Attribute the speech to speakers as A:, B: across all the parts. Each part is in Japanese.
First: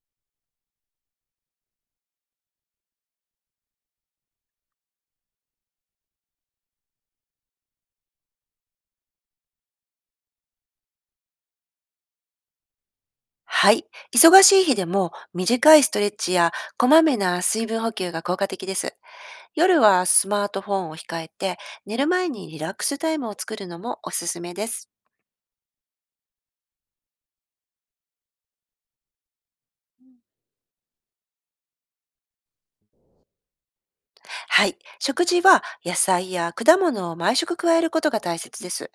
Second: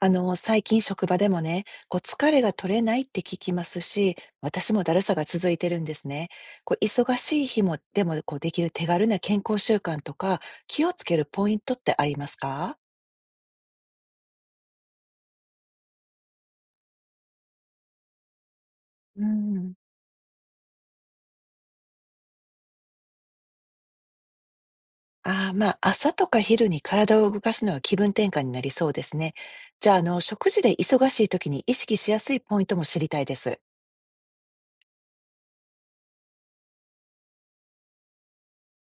A: 最近職場でもね、こう疲れが取れないって聞きますし、私もだるさが続いてるんですね。こう忙しい日も、でもこうできる手軽な健康習慣とか、気をつけるポイントってありますか？
B: はい。忙しい日でも短いストレッチやこまめな水分補給が効果的です。
A: うん。
B: 夜はスマートフォンを控えて寝る前にリラックスタイムを作るのもおすすめです。
A: ああ、まあ、朝とか昼に体を動かすのは気分転換になりそうですね。じゃあ、食事で忙しい時に意識しやすいポイントも知りたいです。
B: はい。食事は野菜や果物を毎食加えることが大切です。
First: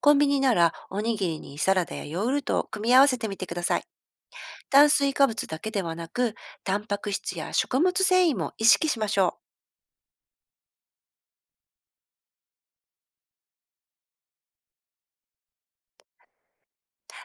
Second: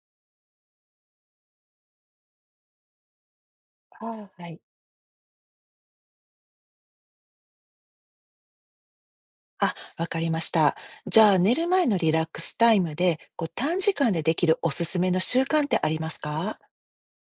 B: コンビニならおにぎりにサラダやヨーグルトを組み合わせてみてください。
A: あー、はい。
B: 炭水化物だけではなく、タンパク質や食物繊維も意識しましょう。
A: あ、わかりました。じゃあ、寝る前のリラックスタイムで、こう、短時間でできるおすすめの習慣ってありますか？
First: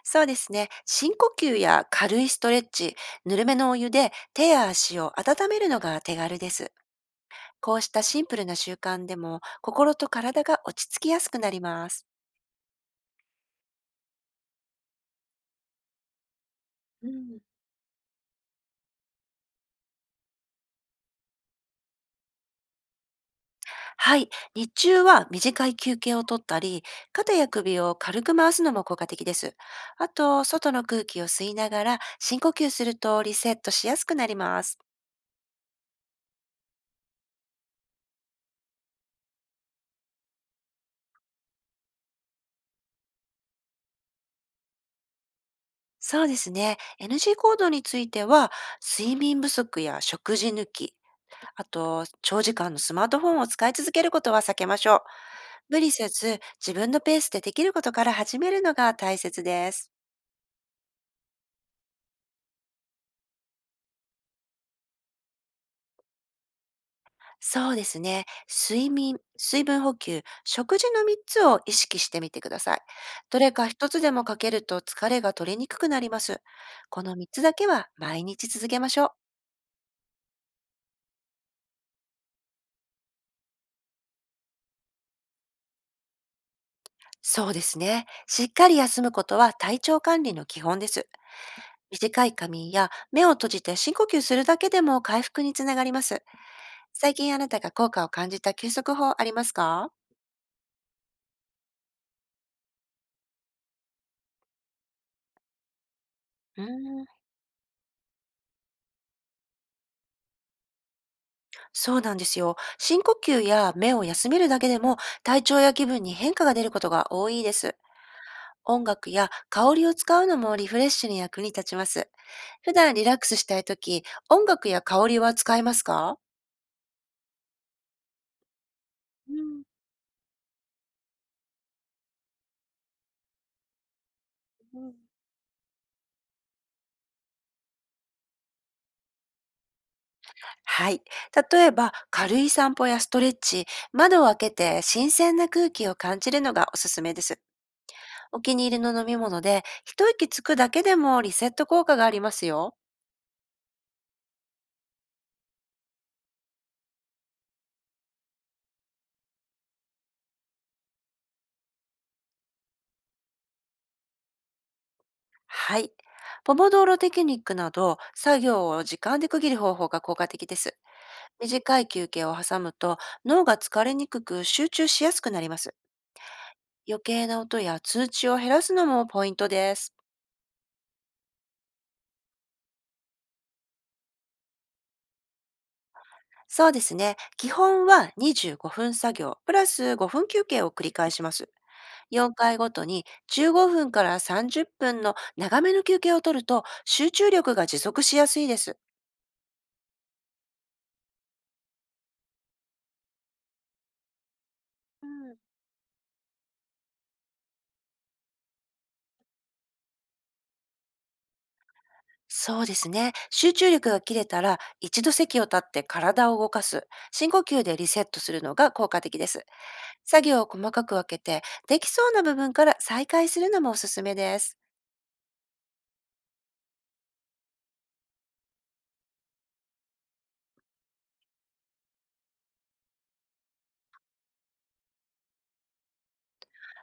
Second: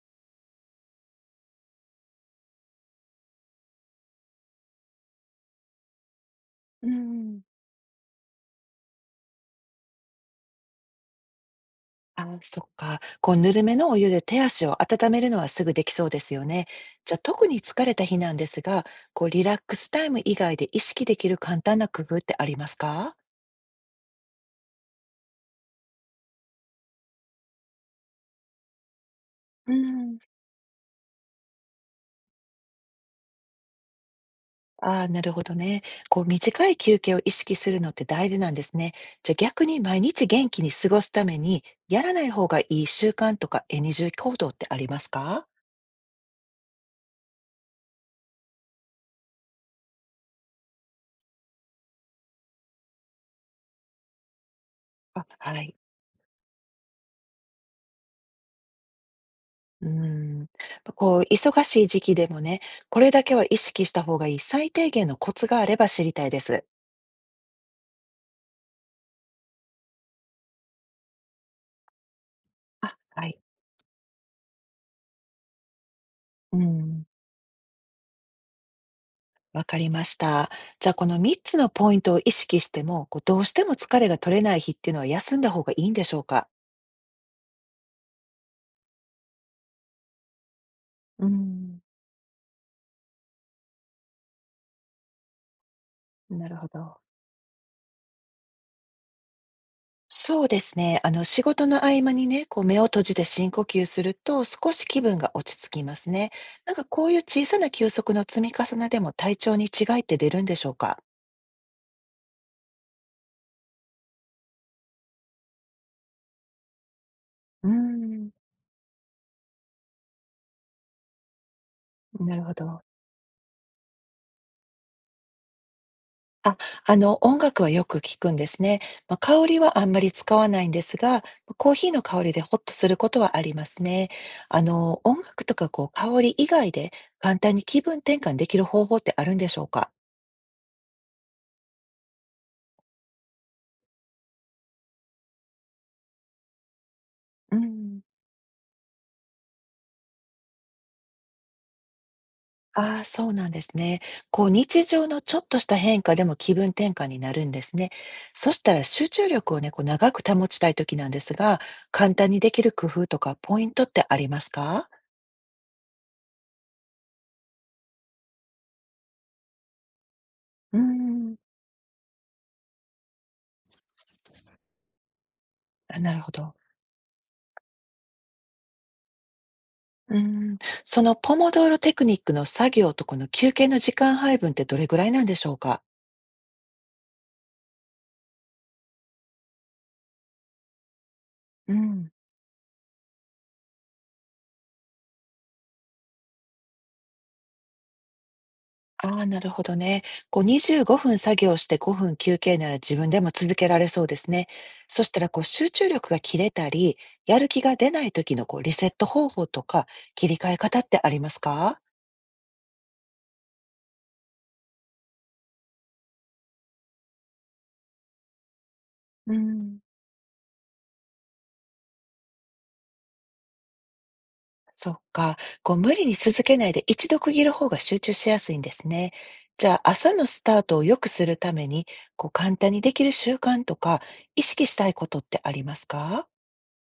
B: そうですね。深呼吸や軽いストレッチ、ぬるめのお湯で手や足を温めるのが手軽です。
A: うん。
B: こうしたシンプルな習慣でも心と体が落ち着きやすくなります。
A: あ、そっか。こう、ぬるめのお湯で手足を温めるのはすぐできそうですよね。
B: う
A: じゃあ、
B: ん、
A: 特に疲れた日なんですが、こう、リラックスタイム以外で意識できる簡単な工夫ってありますか？
B: はい。日中は短い休憩をとったり、肩や首を軽く回すのも効果的です。
A: う
B: あ
A: ん。
B: と、外の空気を吸いながら深呼吸するとリセットしやすくなります。
A: ああ、なるほどね。こう、短い休憩を意識するのって大事なんですね。じゃあ逆に毎日元気に過ごすために、やらない方がいい習慣とか n ー行動ってありますか？
B: そうですね。NG 行動については、睡眠不足や食事抜き、あと、長時間のスマートフォンを使い続けることは避けましょう。
A: あ、はい。
B: 無理せず、自分のペースでできることから始めるのが大切で
A: う
B: す。
A: ーん。こう、忙しい時期でもね、これだけは意識した方がいい最低限のコツがあれば知りたいです。
B: そうですね。睡眠、水分補給、食事の3つを意識してみてください。
A: はい。
B: どれか1つでも欠けると疲れが取れにくくなります。
A: う
B: こ
A: ん。
B: の3つだけは毎日続けましょう。
A: わかりました。じゃあこの3つのポイントを意識しても、こうどうしても疲れが取れない日っていうのは休んだ方がいいんでしょうか？
B: そうですね。しっかり休むことは体調管理の基本です。
A: うん。
B: 短い仮眠や目を閉じて深呼吸するだけでも回復につながります。
A: なるほど。
B: 最近あなたが効果を感じた休息法ありますか？
A: そうですね。仕事の合間にね、こう目を閉じて深呼吸すると少し気分が落ち着きますね。
B: うー
A: なんかこ
B: ん、
A: ういう小さな休息の積み重ねでも体調に違いって出るんでしょうか？
B: そうなんですよ。深呼吸や目を休めるだけでも体調や気分に変化が出ることが多いで
A: うー
B: す。
A: ん、
B: 音楽や香りを使うのもリフレッシュに役に立ちます。
A: なるほ
B: 普
A: ど。
B: 段リラックスしたいとき、音楽や香りは使いますか？
A: あ、音楽はよく聞くんですね。まあ、
B: う
A: 香り
B: ん
A: はあんまり使わないんですが、まコーヒーの香りでホッとすることはありますね。
B: うん、
A: 音楽とかこう香り以外で簡単に気分転換できる方法ってあるんでしょうか？
B: はい。例えば、軽い散歩やストレッチ、窓を開けて新鮮な空気を感じるのがおすすめです。
A: うん。
B: お気に入りの飲み物で一息つくだけでもリセット効果がありますよ。
A: ああ、そうなんですね。こう、日常のちょっとした変化でも気分転換になるんですね。そしたら集中力をね、こう長く保ちたいときなんですが、簡単にできる工夫とかポイントってありますか？
B: はい。ポモドーロテクニックなど作業を時間で区切る方法が効果的で
A: う
B: す。
A: ーん、
B: 短い休憩を挟むと脳が疲れにくく集中しやすくなります。
A: あ、なるほど。
B: 余計な音や通知を減らすのもポイントです。
A: うーん。そのポモドーロテクニックの作業とこの休憩の時間配分ってどれぐらいなんでしょうか？
B: そうですね。基本は25分作業プラス5分休憩を繰り返します。
A: うん。
B: 4回ごとに15分から30分の長めの休憩を取ると集中力が持続しやすいです。
A: ああ、なるほどね。こう25分作業して5分休憩なら自分でも続けられそうですね。そ
B: う
A: したら
B: ん。
A: こう集中力が切れたり、やる気が出ない時のこうリセット方法とか切り替え方ってありますか？
B: そうですね。集中力が切れたら一度席を立って体を動かす、深呼吸でリセットするのが効果的で
A: う
B: す。
A: ん、
B: 作業を細かく分けてできそうな部分から再開するのもおすすめです。
A: そっか。こう無理に続けないで一度区切る方が集中しやすいんですね。じゃあ朝のスタートを良くするために、こう簡単にできる習慣とか意識したいことってありますか？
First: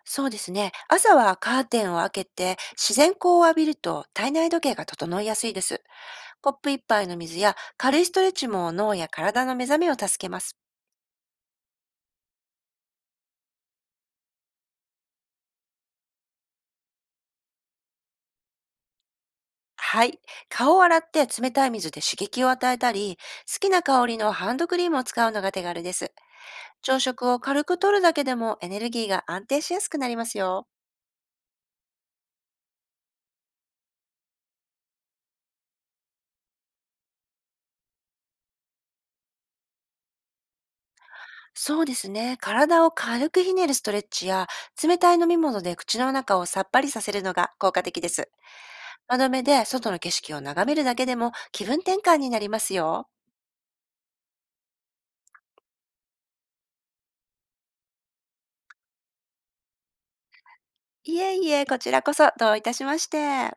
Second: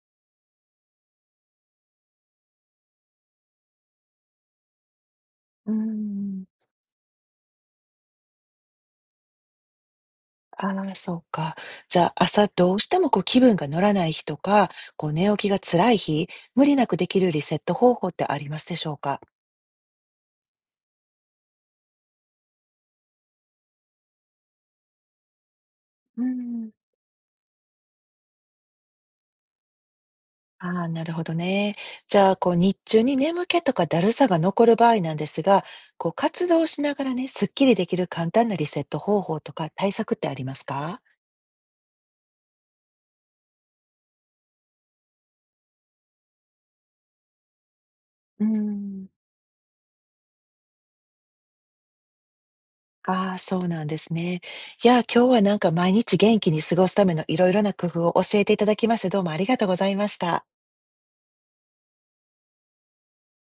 B: そうですね。朝はカーテンを開けて自然光を浴びると体内時計が整いやすいで
A: う
B: す。
A: ん。
B: コップ一杯の水や軽いストレッチも脳や体の目覚めを助けます。
A: ああ、そうか。じゃあ、朝どうしてもこう気分が乗らない日とか、こう寝起きが辛い日、無理なくできるリセット方法ってありますでしょうか？
B: はい。顔を洗って冷たい水で刺激を与えたり、好きな香りのハンドクリームを使うのが手軽です。
A: うん。
B: 朝食を軽く取るだけでもエネルギーが安定しやすくなりますよ。
A: ああ、なるほどね。じゃあ、こう日中に眠気とかだるさが残る場合なんですが、こう活動しながらね、すっきりできる簡単なリセット方法とか対策ってありますか？
B: そうですね。体を軽くひねるストレッチや冷たい飲み物で口の中をさっぱりさせるのが効果的です。
A: うん。
B: 窓目で外の景色を眺めるだけでも気分転換になりますよ。
A: ああ、そうなんですね。いや、今日はなんか毎日元気に過ごすためのいろいろな工夫を教えていただきまして、どうもありがとうございました。
B: いえいえ、こちらこそどういたしまして。